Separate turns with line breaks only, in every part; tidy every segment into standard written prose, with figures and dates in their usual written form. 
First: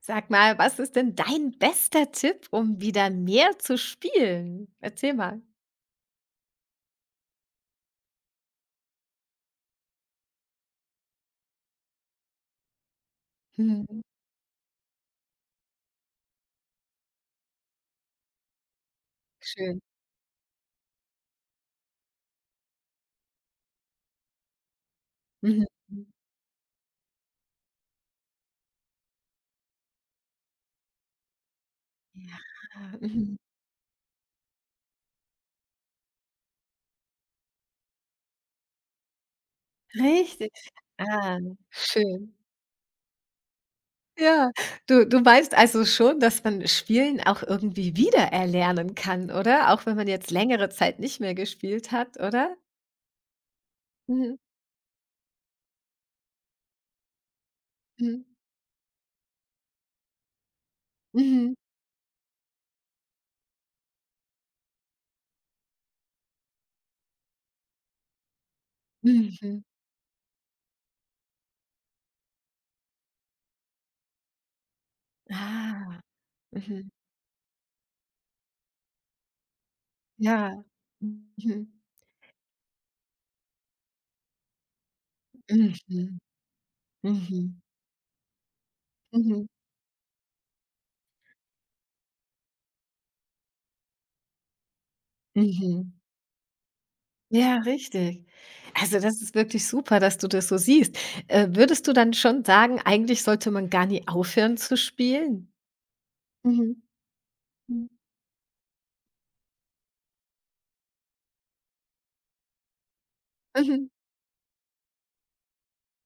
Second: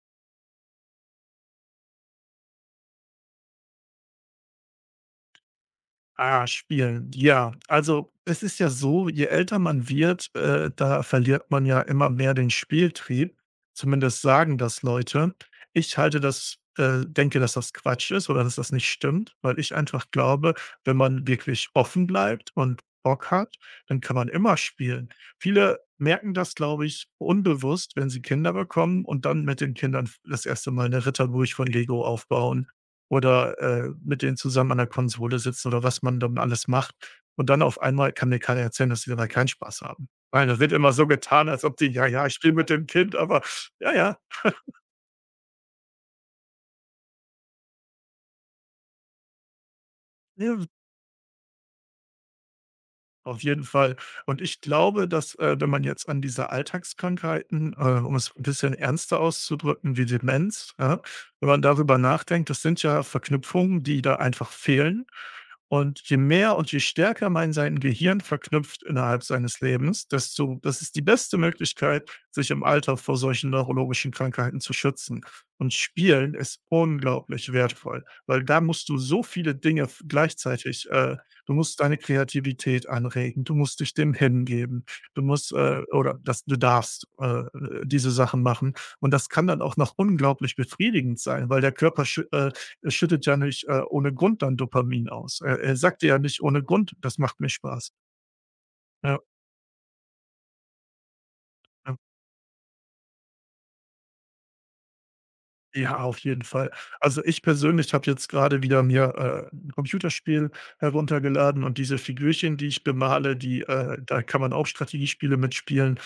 Sag mal, was ist denn dein bester Tipp, um wieder mehr zu spielen? Erzähl mal.
Ah, Spielen. Ja, also es ist ja so, je älter man wird, da verliert man ja immer mehr den Spieltrieb.
Mhm.
Zumindest sagen das Leute. Ich halte das denke, dass das Quatsch ist oder dass das nicht stimmt, weil ich
Schön.
einfach glaube, wenn man wirklich offen bleibt und Bock hat, dann kann man immer spielen.
Mhm.
Viele merken das, glaube ich, unbewusst, wenn sie Kinder bekommen und dann mit den Kindern das erste Mal eine Ritterburg von Lego
Ja,
aufbauen
mhm.
oder, mit denen zusammen an der Konsole sitzen oder was man dann alles macht. Und dann auf einmal kann mir keiner erzählen, dass die dabei keinen Spaß haben. Weil
Richtig.
das wird immer so
Ah,
getan, als ob die: „Ja, ja,
schön.
ich spiele mit dem Kind", aber ja, ja,
Ja, du meinst also schon, dass man Spielen auch irgendwie wiedererlernen kann, oder? Auch wenn man jetzt
ne.
längere Zeit nicht mehr gespielt hat, oder?
Auf jeden Fall.
Mhm,
Und ich glaube, dass, wenn man jetzt an diese Alltagskrankheiten, um
mhm,
es ein bisschen ernster auszudrücken, wie Demenz, ja, wenn
mhm,
man darüber nachdenkt, das sind ja Verknüpfungen, die da einfach fehlen. Und je mehr und je stärker man sein Gehirn verknüpft innerhalb
mhm.
seines Lebens, desto das ist die beste Möglichkeit, sich im Alter vor solchen neurologischen Krankheiten zu schützen. Und
Ah,
Spielen ist
mhm.
unglaublich wertvoll, weil da musst du so viele Dinge f
Ja.
gleichzeitig, Du
Mhm.
musst deine Kreativität anregen, du musst dich dem hingeben. Du musst, oder
Mhm.
dass du darfst,
Mhm.
diese Sachen machen. Und
Mhm.
das kann
Mhm.
dann auch noch unglaublich befriedigend sein, weil der Körper schüttet ja nicht, ohne Grund dann Dopamin aus. Er
Mhm.
sagt dir ja nicht ohne Grund: „Das macht mir
Ja,
Spaß."
richtig. Also,
Ja,
das ist wirklich super, dass du das so siehst. Würdest du
ja.
dann schon sagen, eigentlich sollte man gar nie aufhören zu spielen?
Ja, auf jeden Fall.
Mhm.
Also, ich
Mhm.
persönlich habe jetzt gerade wieder mir, 'n Computerspiel heruntergeladen und diese Figürchen, die ich bemale, die
Mhm.
da kann man auch Strategiespiele mitspielen.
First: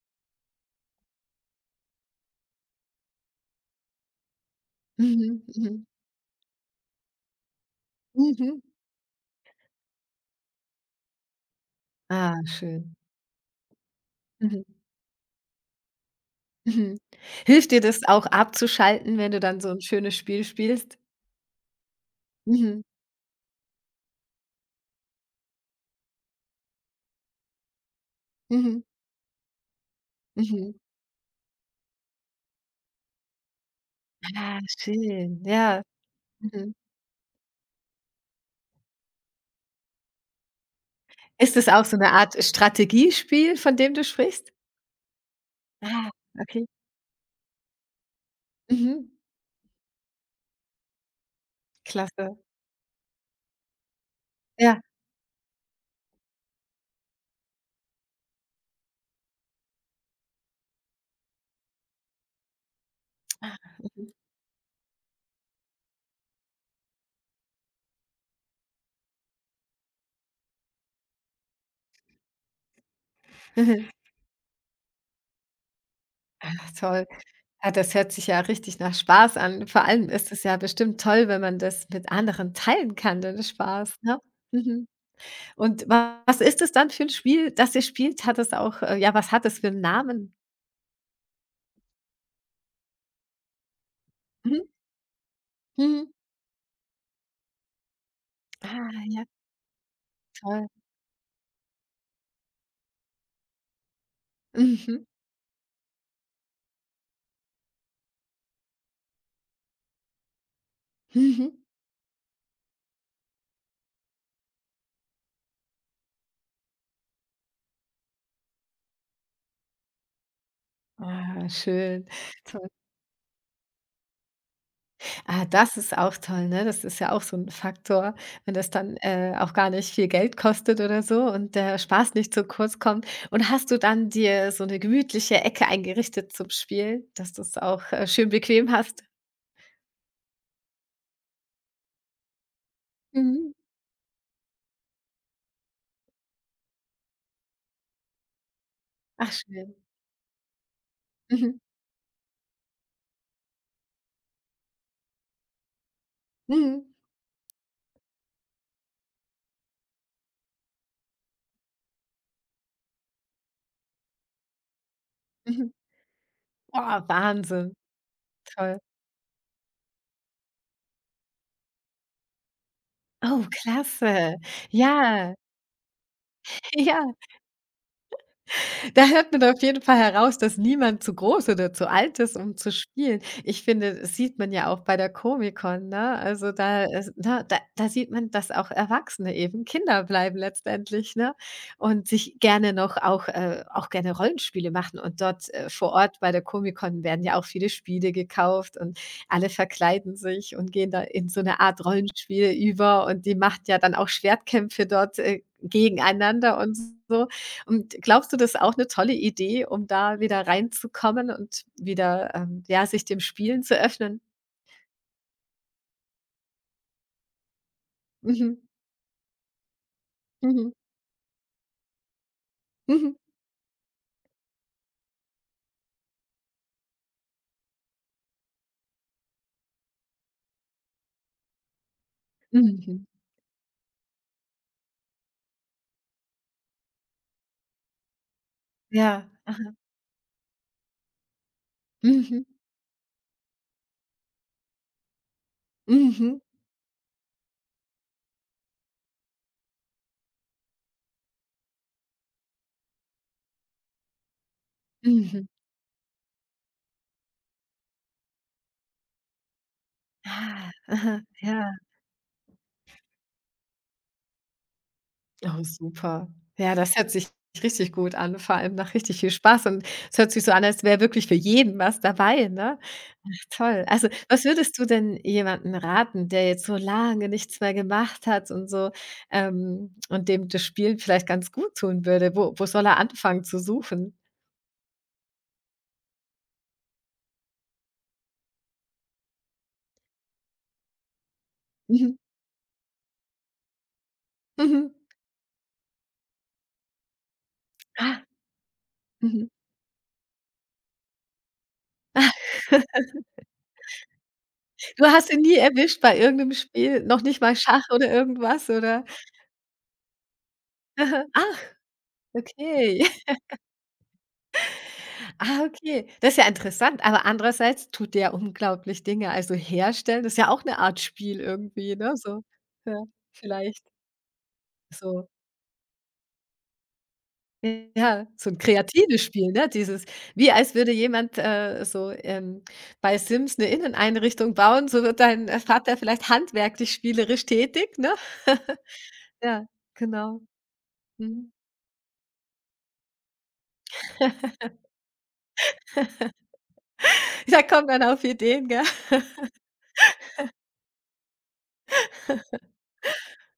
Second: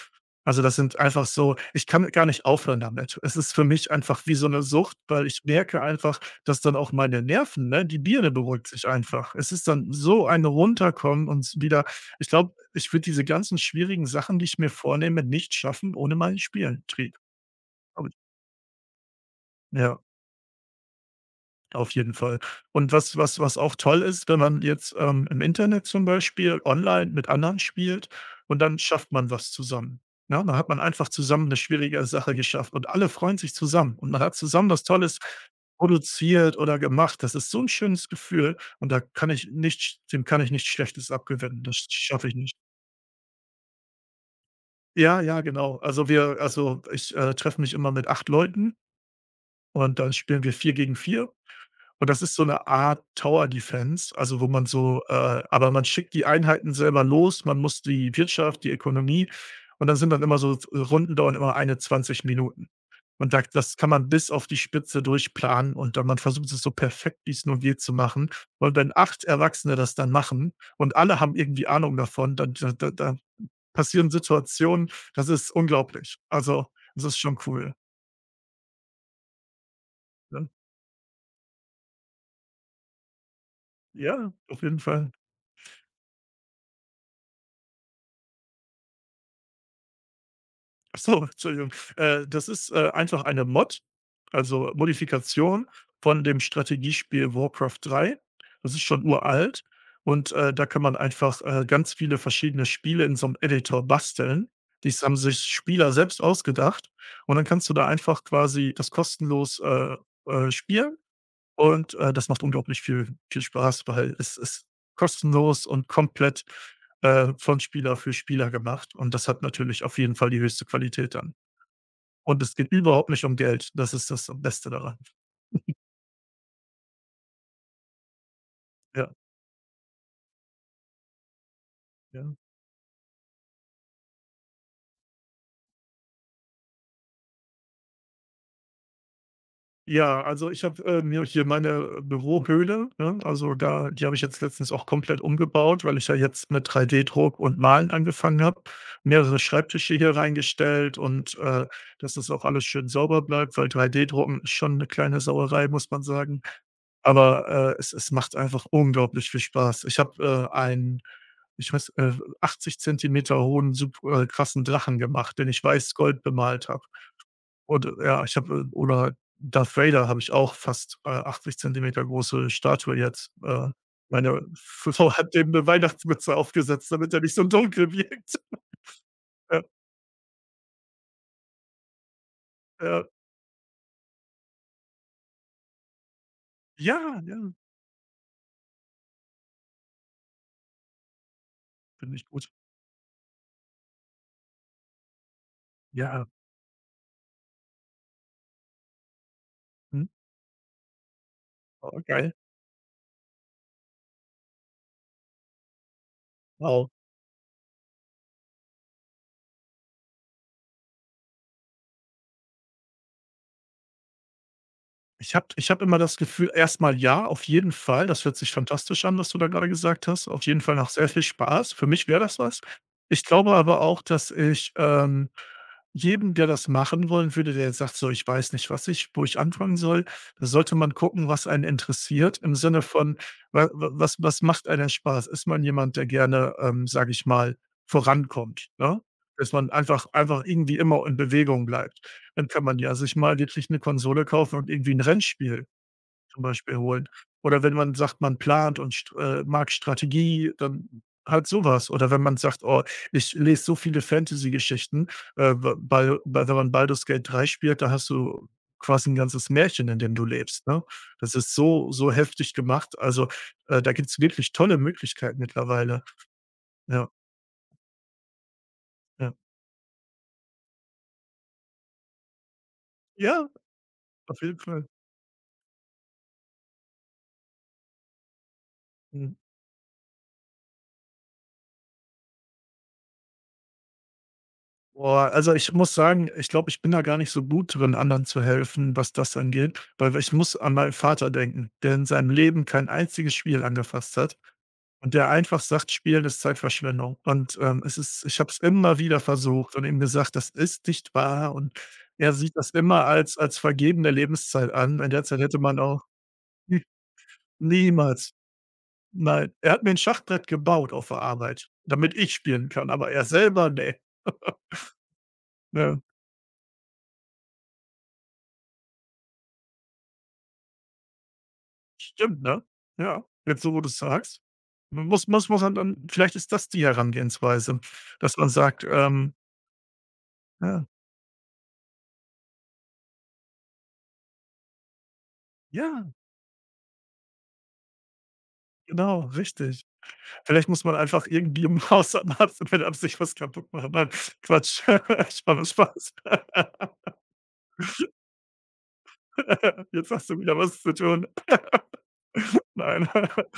Also, das sind einfach so, ich kann gar nicht aufhören damit. Es ist für mich einfach wie so eine Sucht, weil
Mhm.
ich merke
Mhm.
einfach, dass dann auch meine Nerven, ne, die Birne
Mhm.
beruhigt sich einfach. Es ist dann so ein Runterkommen und wieder. Ich
Ah,
glaube, ich
schön.
würde diese ganzen schwierigen Sachen, die ich
Mhm.
mir vornehme, nicht schaffen ohne meinen Spieltrieb.
Mhm.
Trieb.
Hilft dir das auch abzuschalten, wenn du dann so ein
Ja.
schönes Spiel spielst?
Auf jeden Fall.
Mhm.
Und was auch toll ist, wenn man jetzt, im Internet zum Beispiel online mit anderen spielt und dann
Mhm.
schafft man was zusammen. Ne, dann hat
Mhm.
man einfach zusammen eine schwierige Sache geschafft und alle freuen sich zusammen und man hat
Ah,
zusammen was Tolles
schön. Ja.
produziert
Mhm.
oder gemacht. Das ist so ein schönes Gefühl und da kann ich nicht dem kann ich nichts Schlechtes
Ist
abgewinnen.
es
Das
auch so eine
schaffe ich
Art
nicht.
Strategiespiel, von dem du sprichst?
Ja, ja, genau. Also,
Ah, okay.
ich, treffe mich immer mit 8 Leuten
Mhm.
und dann spielen wir 4 gegen 4. Und das ist
Klasse.
so eine Art Tower Defense, also, wo man
Ja.
aber man schickt die Einheiten selber los, man muss die Wirtschaft, die Ökonomie und dann sind dann immer so Runden dauern immer eine 20 Minuten. Und da das kann
Mhm.
man
Mhm.
bis auf die Spitze durchplanen und dann man versucht es so perfekt, wie's nur geht, zu machen. Und wenn 8 Erwachsene das dann machen und alle haben irgendwie Ahnung davon, dann da passieren Situationen, das ist unglaublich. Also,
Ach
das
toll.
ist schon
Ja,
cool,
das hört sich ja richtig nach Spaß an. Vor allem ist es
ne?
ja bestimmt toll, wenn man das mit anderen teilen kann, den Spaß, ne?
Ja, auf jeden
Mhm.
Fall.
Und was ist es dann für ein Spiel, das ihr spielt? Hat es auch ja, was hat es für einen Namen?
Ach so, Entschuldigung. Das ist, einfach eine Mod,
Mhm,
also Modifikation
mhm.
von dem Strategiespiel Warcraft 3. Das ist
Ah,
schon
ja,
uralt und, da
toll.
kann man einfach, ganz viele verschiedene Spiele in so einem Editor basteln. Die
Mhm,
haben sich Spieler selbst ausgedacht und dann kannst du da einfach quasi das kostenlos, spielen
mhm.
und, das macht unglaublich viel viel Spaß, weil es ist kostenlos und komplett, von Spieler für Spieler gemacht und das hat natürlich auf jeden Fall die höchste Qualität dann.
Ah, schön.
Und es geht überhaupt nicht um Geld. Das ist das Beste daran.
Ah, das ist auch toll, ne? Das ist ja auch so 'n Faktor, wenn das dann,
Ja,
auch gar nicht viel Geld kostet oder so und der Spaß nicht
ja.
zu kurz kommt. Und hast du dann dir so 'ne gemütliche Ecke eingerichtet zum Spielen, dass du's auch, schön bequem hast?
Ja, also ich habe, mir hier meine Bürohöhle, ne?
Mhm.
Also da die habe ich jetzt letztens auch komplett umgebaut, weil ich ja jetzt mit 3D-Druck und Malen angefangen habe.
Ach
Mehrere
schön.
Schreibtische hier reingestellt und,
Mhm.
dass das auch alles schön sauber bleibt, weil 3D-Drucken ist schon eine kleine Sauerei, muss man sagen.
Mhm.
Aber, es macht einfach unglaublich viel Spaß. Ich habe, einen, ich weiß, 80 Zentimeter hohen, super krassen Drachen gemacht, den ich
Mhm.
weiß-gold bemalt habe.
Oh, Wahnsinn,
Und, ja, ich habe
toll.
oder Darth Vader habe ich auch fast, 80 Zentimeter große Statue jetzt.
Oh,
Äh,
klasse.
meine Frau
Ja,
hat dem 'ne Weihnachtsmütze aufgesetzt, damit
ja.
er nicht so dunkel wirkt.
Da hört man auf
Ja,
jeden Fall heraus, dass niemand zu groß oder zu alt ist, um zu
ja.
spielen. Ich finde, das sieht man ja auch bei der Comic-Con, ne? Also, da ist
Ja, ja,
ne, da sieht man, dass auch Erwachsene eben Kinder bleiben letztendlich, ne? Und
finde ich
sich
gut.
gerne noch auch gerne Rollenspiele machen und dort, vor Ort
Ja,
bei der Comic-Con werden ja auch viele Spiele gekauft und alle
mhm.
verkleiden sich und gehen da in so eine Art
Oh, geil.
Rollenspiel über und die macht ja dann auch Schwertkämpfe dort, gegeneinander und
Wow.
so. Und glaubst du, das ist auch eine tolle Idee, um da wieder reinzukommen und wieder, ja, sich dem Spielen zu öffnen?
Ich habe immer das Gefühl, erstmal ja, auf jeden Fall. Das hört sich
Mhm.
fantastisch an, was du da gerade gesagt hast. Auf jeden
Mhm.
Fall nach sehr viel Spaß. Für mich wäre das was.
Mhm.
Ich glaube aber auch, dass ich, jedem, der das machen wollen würde, der jetzt sagt: „So, ich weiß nicht, was ich wo ich anfangen soll", da sollte man gucken, was einen interessiert im Sinne
Mhm.
von, wa wa was was macht einem Spaß? Ist man jemand, der gerne, sage ich mal, vorankommt, ne?
Ja.
Dass man
Aha.
einfach irgendwie immer in Bewegung bleibt.
Mhm.
Dann kann man ja sich mal wirklich 'ne Konsole kaufen und irgendwie 'n Rennspiel
Mhm.
zum Beispiel holen. Oder wenn man sagt, man plant und st mag Strategie, dann halt so was. Oder wenn man sagt: „Oh, ich lese so viele Fantasy-Geschichten."
Mhm.
W bei bei wenn man Baldur's Gate 3 spielt, da hast du quasi 'n ganzes Märchen, in dem du lebst,
Ah.
ne?
Aha.
Das ist
Ja.
so, so heftig gemacht. Also, da gibt's wirklich tolle Möglichkeiten
Oh,
mittlerweile.
super. Ja, das
Ja,
hört sich richtig gut an, vor allem nach richtig viel
ja.
Spaß und es hört sich so an, als wäre wirklich für jeden was dabei, ne? Ach,
Ja,
toll. Also,
auf
was
jeden
würdest du
Fall.
denn jemandem raten, der jetzt so lange nichts mehr gemacht hat und so,
Mhm.
und dem das Spielen vielleicht ganz gut tun würde? Wo soll er anfangen zu suchen?
Boah, also ich muss sagen, ich glaube, ich bin da gar nicht so gut drin, anderen zu helfen, was das angeht, weil ich muss an meinen Vater denken, der in
Mhm,
seinem Leben kein einziges Spiel angefasst hat
mhm.
und der einfach sagt, Spielen ist Zeitverschwendung. Und es
Ah,
ist, ich habe es immer wieder
mhm.
versucht und ihm gesagt, das ist nicht wahr. Und
Ah.
er sieht das immer als vergebene Lebenszeit an.
Du
In der
hast
Zeit
ihn nie
hätte man
erwischt
auch
bei irgendeinem
nie-
Spiel, noch nicht mal Schach oder
niemals.
irgendwas, oder?
Nein, er hat mir ein Schachbrett gebaut auf der
Aha. Ach,
Arbeit, damit ich spielen kann,
okay.
aber er selber, nee.
Ah, okay. Das ist ja interessant, aber andererseits tut der ja unglaublich Dinge. Also, herstellen ist ja auch eine Art Spiel irgendwie, ne, so.
Stimmt, ne?
Ja,
Ja, jetzt so, wo
vielleicht
du's sagst. Man muss
so
muss muss man dann vielleicht ist das die Herangehensweise,
ja,
dass man
so ein
sagt,
kreatives Spiel, ne? Dieses wie als
ja,
würde jemand, so, bei Sims eine Inneneinrichtung bauen, so wird dein, Vater
ja,
vielleicht handwerklich spielerisch tätig, ne?
genau,
Ja,
richtig.
genau.
Vielleicht muss man einfach
Mhm.
irgendwie im Hausarzt mit Absicht was kaputt machen. Nein, Quatsch. Spaß, Spaß.
Da kommt man auf Ideen, gell?
Jetzt hast du wieder was zu tun. Nein.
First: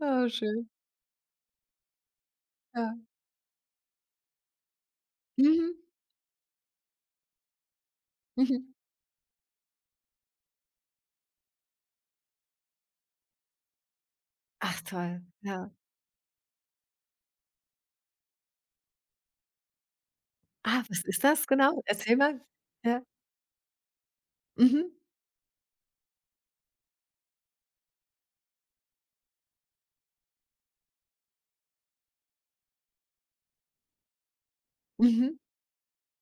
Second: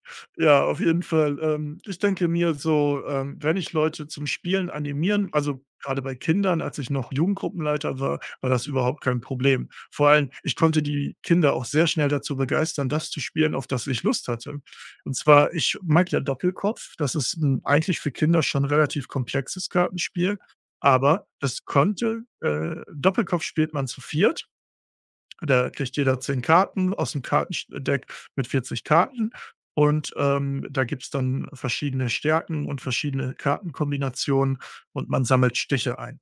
Oh,
Ja,
schön,
auf jeden Fall. Ich denke mir so,
ja.
wenn ich Leute zum Spielen animieren also,
Mhm,
gerade bei Kindern, als ich noch Jugendgruppenleiter war, war das
mhm.
überhaupt kein Problem. Vor allem, ich konnte die Kinder auch sehr schnell dazu begeistern, das zu spielen, auf das ich Lust hatte.
Ach
Und
toll,
zwar,
ja.
ich mag ja Doppelkopf. Das ist 'n eigentlich für Kinder schon relativ komplexes Kartenspiel,
Ah, was ist
aber
das
das
genau? Erzähl
konnte
mal. Ja.
Doppelkopf spielt man zu viert,
Mhm.
da kriegt jeder 10 Karten aus dem Kartendeck mit 40 Karten und, da gibt's dann verschiedene Stärken und verschiedene Kartenkombinationen und man
Mhm.
sammelt Stiche ein.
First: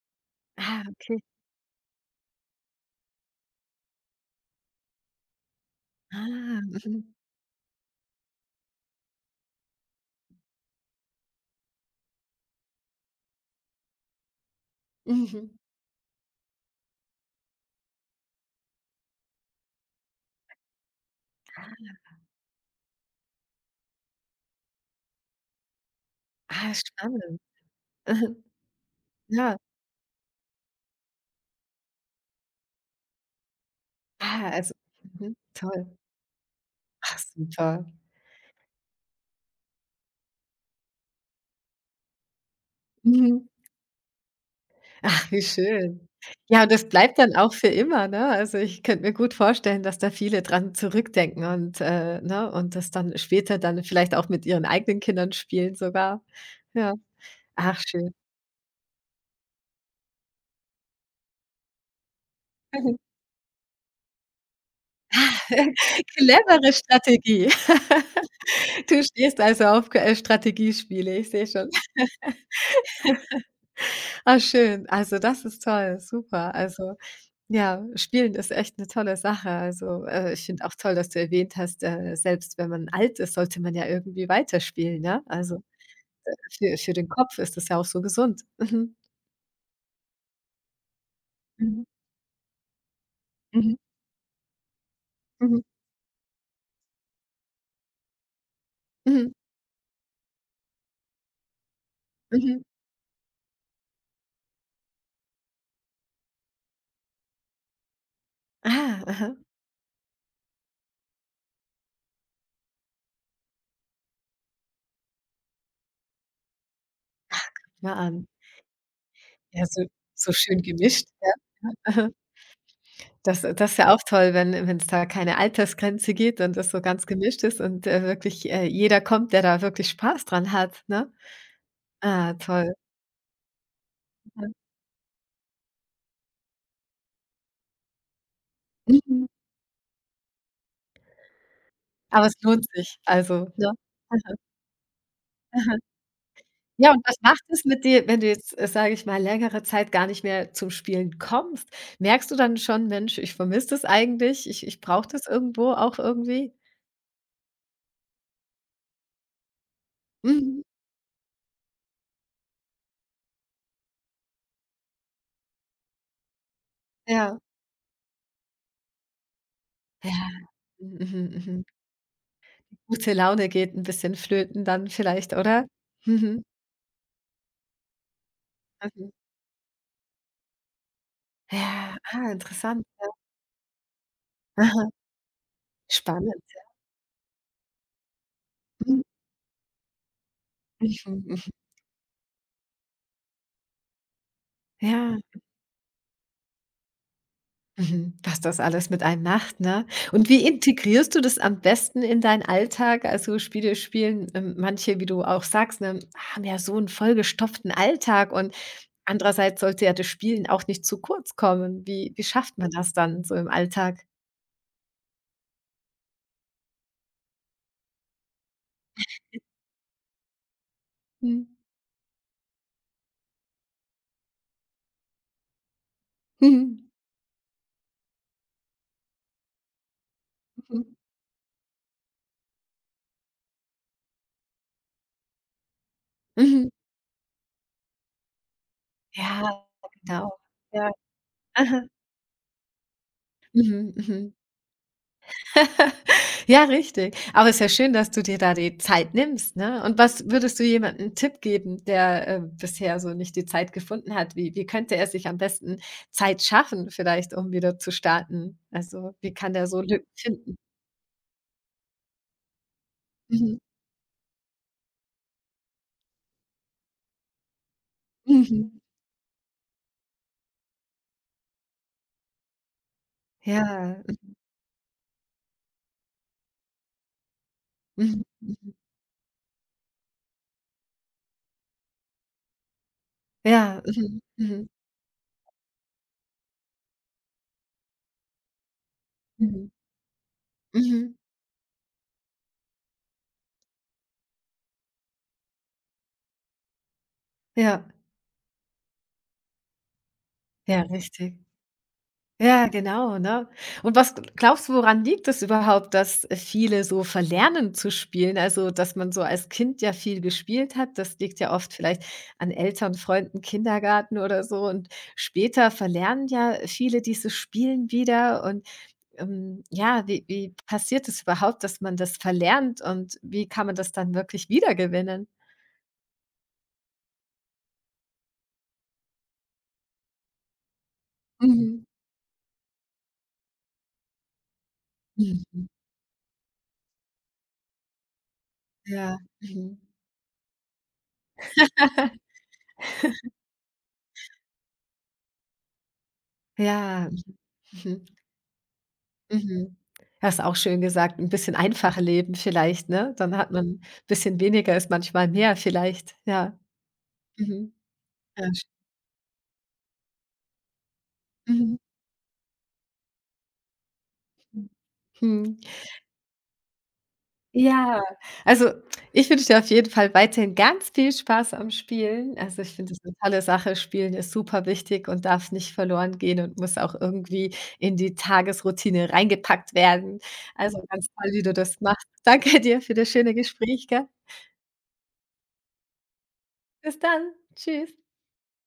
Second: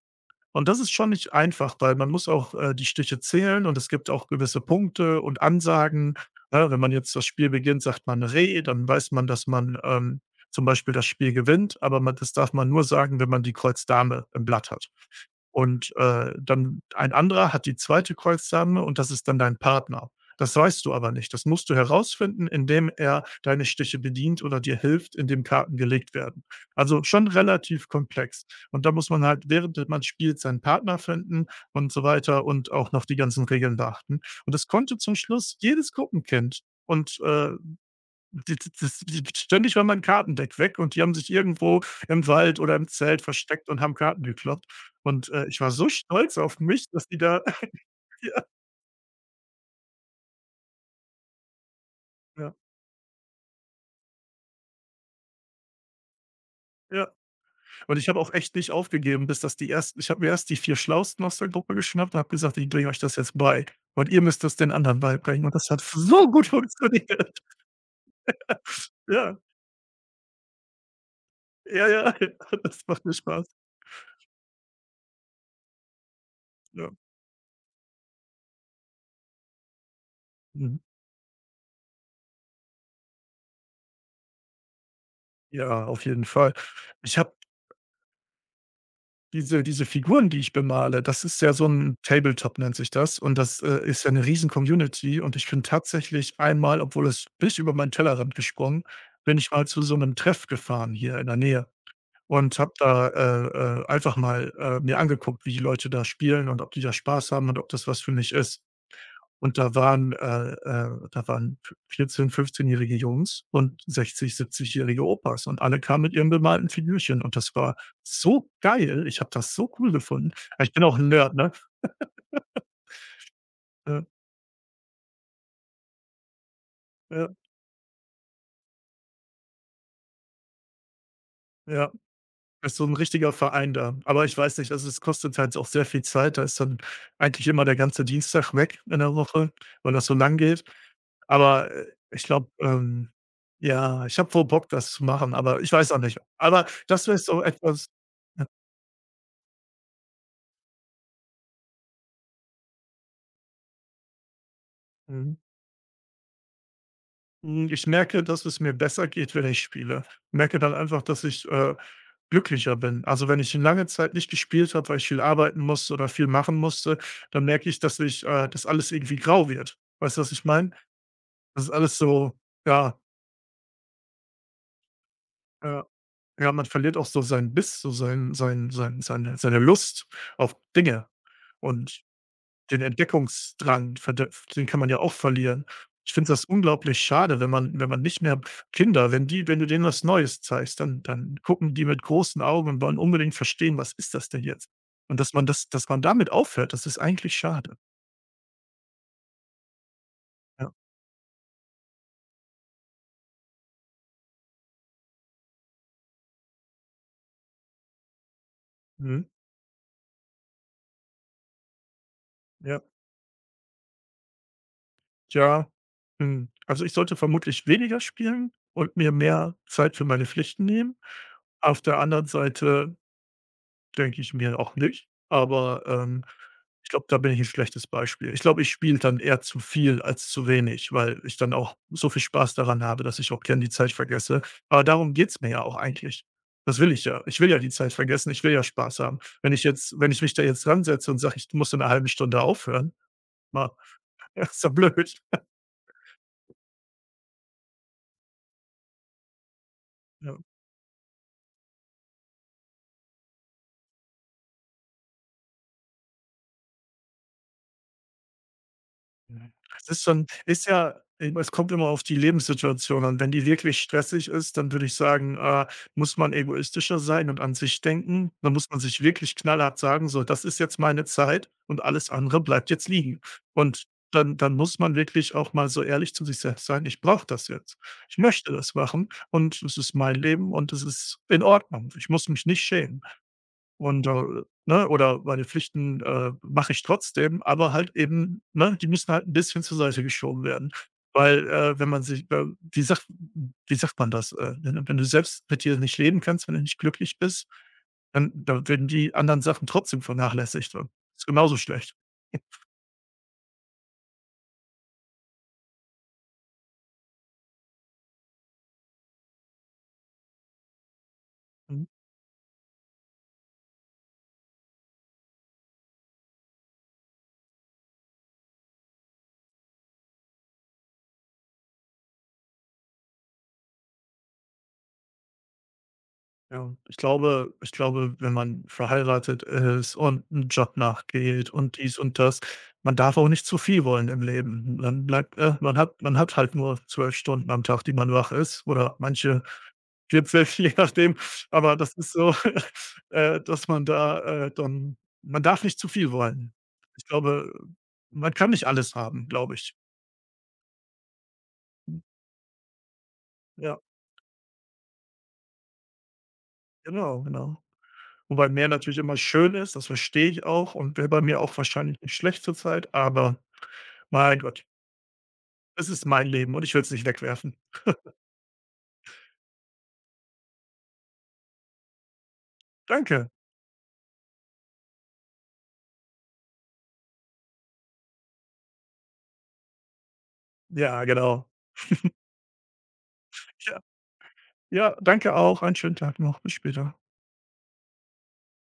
Und das
Ah,
ist schon
okay.
nicht einfach, weil man muss auch, die Stiche zählen und es gibt auch gewisse Punkte und Ansagen.
Ah,
Ne, wenn man
mhm.
jetzt das Spiel beginnt, sagt man „Re", dann weiß man, dass man, zum Beispiel das Spiel gewinnt, aber man das darf man nur sagen, wenn man die Kreuz Dame im Blatt hat.
Mhm.
Und, dann ein anderer hat die zweite Kreuz Dame und das ist dann dein Partner. Das weißt du aber nicht. Das musst du herausfinden, indem er deine Stiche bedient oder dir hilft, indem Karten gelegt werden.
Ah,
Also, schon
spannend.
relativ
Mhm.
komplex. Und da muss man halt,
Ja.
während man spielt, seinen Partner finden und so weiter und auch noch die ganzen Regeln beachten.
Ah,
Und das
also
konnte zum
mhm,
Schluss jedes
toll.
Gruppenkind.
Ach,
Und, äh,
super.
d d das die, ständig war mein Kartendeck weg und die haben sich irgendwo im Wald oder im Zelt
Mhm.
versteckt und haben Karten gekloppt. Und,
Ach, wie
ich war so
schön.
stolz auf
Ja, und
mich,
das
dass
bleibt
die
dann
da
auch für immer, ne?
ja,
Also, ich könnte mir gut vorstellen, dass da viele dran zurückdenken und, ne
ja,
und das dann später dann vielleicht auch mit ihren eigenen Kindern spielen sogar. Ja.
ja.
Ach
Und ich
schön.
habe auch echt nicht aufgegeben, bis das die ersten ich habe mir erst die 4 Schlausten aus der Gruppe geschnappt und habe gesagt: „Ich bringe
Mhm.
euch das jetzt bei und ihr müsst das den anderen beibringen." Und das hat so gut
Clevere
funktioniert.
Strategie. Du
Ja.
stehst also auf K Strategiespiele, ich sehe schon.
Ja, ja, das macht mir Spaß.
Ah, schön. Also, das ist toll, super.
Ja.
Also, ja, Spielen ist echt eine tolle Sache. Also, ich finde auch
Mhm.
toll, dass du erwähnt hast, selbst wenn man alt ist, sollte man ja irgendwie weiterspielen, ne? Also,
Ja, auf jeden
äh,
Fall.
für den
Ich habe
Kopf ist das ja auch so gesund. Mhm.
diese Figuren, die ich bemale. Das ist ja so
Mhm.
ein Tabletop nennt sich das, und das
Mhm.
ist ja eine riesen Community. Und ich
Mhm.
bin tatsächlich einmal, obwohl es bis über meinen Tellerrand gesprungen,
Mhm.
bin ich mal zu so einem Treff gefahren hier in der Nähe und
Mhm.
habe da, einfach mal, mir angeguckt, wie die Leute da spielen und ob die da Spaß haben und ob das was für mich ist.
Ah, aha.
Und da waren v 14 fünfzehnjährige Jungs und 60, siebzigjährige Opas, und alle kamen mit ihren bemalten Figürchen, und das war
Na an.
so geil. Ich habe das
Ja,
so
so
cool
so
gefunden.
schön
Ja, ich bin auch
gemischt,
'n
ja.
Nerd, ne?
Das ist ja auch
Ja,
toll, wenn es da keine Altersgrenze gibt und das so ganz
ja,
gemischt ist und, wirklich, jeder kommt, der da wirklich Spaß dran hat, ne?
ja.
Ah, toll.
Ist so 'n richtiger Verein da. Aber ich
Mhm.
weiß nicht, also, es kostet halt auch sehr viel Zeit. Da ist dann eigentlich immer der ganze Dienstag weg in der
Mhm.
Woche, weil das so lang geht. Aber, ich
Aber es
glaube,
lohnt sich, also, ne?
ja, ich habe wohl
Aha,
Bock, das zu machen, aber ich
aha.
weiß auch nicht. Aber
Ja, und
das
was
wäre so
macht es mit
etwas.
dir, wenn du jetzt, sage ich mal, längere Zeit gar nicht mehr zum Spielen kommst? Merkst du dann schon: „Mensch, ich vermisse das eigentlich, ich brauche das
Mhm.
irgendwo auch irgendwie?"
Hm, ich merke, dass es mir besser geht, wenn ich spiele. Merke
Mhm.
dann einfach, dass ich glücklicher bin. Also, wenn ich eine lange Zeit nicht gespielt habe, weil ich viel arbeiten musste oder viel machen musste,
Ja.
dann merke ich dass alles irgendwie grau wird. Weißt du,
Ja.
was ich meine?
Mhm, mhm,
Das
mhm.
ist alles so, ja,
Gute Laune geht ein bisschen flöten dann vielleicht, oder?
äh,
Mhm.
ja, man verliert auch so seinen Biss, so sein sein sein
Mhm.
seine seine Lust auf Dinge
Ja,
und
ah,
Den
interessant.
Entdeckungsdrang, verde den kann
Aha,
man ja auch verlieren. Ich finde
spannend.
das unglaublich schade, wenn man wenn man nicht mehr
Mhm,
Kinder, wenn du denen was Neues zeigst, dann
mhm,
dann
mhm.
gucken die mit großen Augen und wollen unbedingt verstehen: Was ist das denn jetzt?
Ja,
Und dass man damit aufhört, das ist eigentlich schade.
mhm. Was das alles mit einem macht, ne? Und wie
Ja.
integrierst du das am besten in deinen Alltag? Also, Spiele spielen, manche, wie du auch sagst, ne, haben ja so einen vollgestopften Alltag und
Mhm.
andererseits sollte ja das Spielen auch nicht zu kurz kommen. Wie schafft man
Ja.
das dann so im Alltag?
Tja. Hm. Also, ich sollte vermutlich weniger spielen und mir mehr Zeit für meine Pflichten nehmen.
Mhm.
Auf der anderen Seite denke ich mir auch nicht, aber,
Mhm.
ich glaube, da bin ich ein schlechtes Beispiel. Ich glaube, ich spiele dann eher zu viel als zu wenig,
Mhm.
weil ich dann auch so viel Spaß daran habe, dass ich auch gern die Zeit vergesse. Aber darum geht's mir ja auch eigentlich.
Mhm.
Das will ich ja. Ich will ja die Zeit vergessen, ich will ja Spaß haben. Wenn ich
Ja,
jetzt wenn ich mich
genau.
da jetzt dran
Ja.
und sage, ich muss in
Aha.
einer halben Stunde aufhören, ma
Mhm, mhm.
ja, ist doch blöd.
Ja, richtig. Aber es ist ja schön, dass du dir da die Zeit nimmst, ne? Und was
Ja.
würdest du jemandem einen Tipp geben, der, bisher so nicht die Zeit gefunden hat? Wie könnte er sich am besten Zeit schaffen vielleicht, um wieder zu starten? Also, wie kann
Mhm.
der so
Es ist
Lücken
schon,
finden?
ist ja, es kommt immer auf die Lebenssituation an. Wenn die
Mhm.
wirklich stressig ist, dann würde ich sagen, muss man egoistischer sein und an sich denken. Dann muss
Mhm.
man sich wirklich knallhart sagen: „So, das ist jetzt meine Zeit und alles andere bleibt jetzt liegen.“ Und
Ja.
dann muss man wirklich auch mal so ehrlich zu sich selbst sein: „Ich brauche das jetzt. Ich
Mhm.
möchte
Mhm.
das machen und es ist mein Leben und es ist in Ordnung. Ich muss mich nicht schämen.“
Ja.
Und,
Mhm. Mhm.
ne, oder meine Pflichten, mache ich trotzdem, aber halt eben, ne, die müssen halt ein bisschen
Mhm.
zur Seite geschoben werden.
Mhm.
Weil, wenn man sich, wie sagt, wie sagt man das? Wenn du selbst mit dir nicht leben kannst, wenn du nicht glücklich bist,
Ja.
dann werden die anderen Sachen trotzdem vernachlässigt
Ja,
und ist
richtig.
genauso schlecht.
Ja, genau, ne? Und was glaubst du, woran liegt es überhaupt, dass viele so verlernen zu spielen? Also, dass man so als Kind ja viel gespielt hat, das liegt ja oft vielleicht an Eltern, Freunden, Kindergarten oder so und später verlernen ja viele dieses Spielen wieder und, ja, wie passiert es überhaupt, dass man das verlernt und wie kann man das dann wirklich wiedergewinnen?
Ja, ich glaube, wenn man verheiratet ist und einen Job nachgeht und
Mhm.
dies und das, man darf auch nicht zu viel wollen im Leben. Dann bleibt
Mhm.
man hat, man hat halt nur 12 Stunden am Tag, die man wach ist, oder
Ja.
manche
Mhm.
40, je nachdem. Aber das ist so, dass man da, dann man darf nicht zu viel wollen. Ich
Ja.
glaube,
Mhm.
man kann nicht alles haben, glaube ich.
Mhm. Hast auch schön gesagt, ein bisschen einfacher leben vielleicht, ne? Dann hat man
Ja,
ein bisschen weniger ist manchmal mehr vielleicht, ja.
genau, genau.
Mhm. Ja,
Wobei
sch
mehr natürlich immer schön ist, das verstehe ich auch, und wäre bei mir auch
mhm.
wahrscheinlich nicht schlecht zur Zeit, aber mein Gott,
Mhm.
es ist mein Leben und ich will es nicht wegwerfen.
Ja, also, ich wünsche dir auf jeden Fall weiterhin ganz viel Spaß am Spielen. Also, ich finde es eine
Danke.
tolle Sache. Spielen ist super wichtig und darf nicht verloren gehen und muss auch irgendwie in die Tagesroutine reingepackt werden. Also,
Ja,
ganz toll, wie
genau.
du das machst. Danke dir für das schöne
Ja,
Gespräch, gell?
ja, danke auch. Einen schönen Tag noch. Bis später.
Bis dann. Tschüss.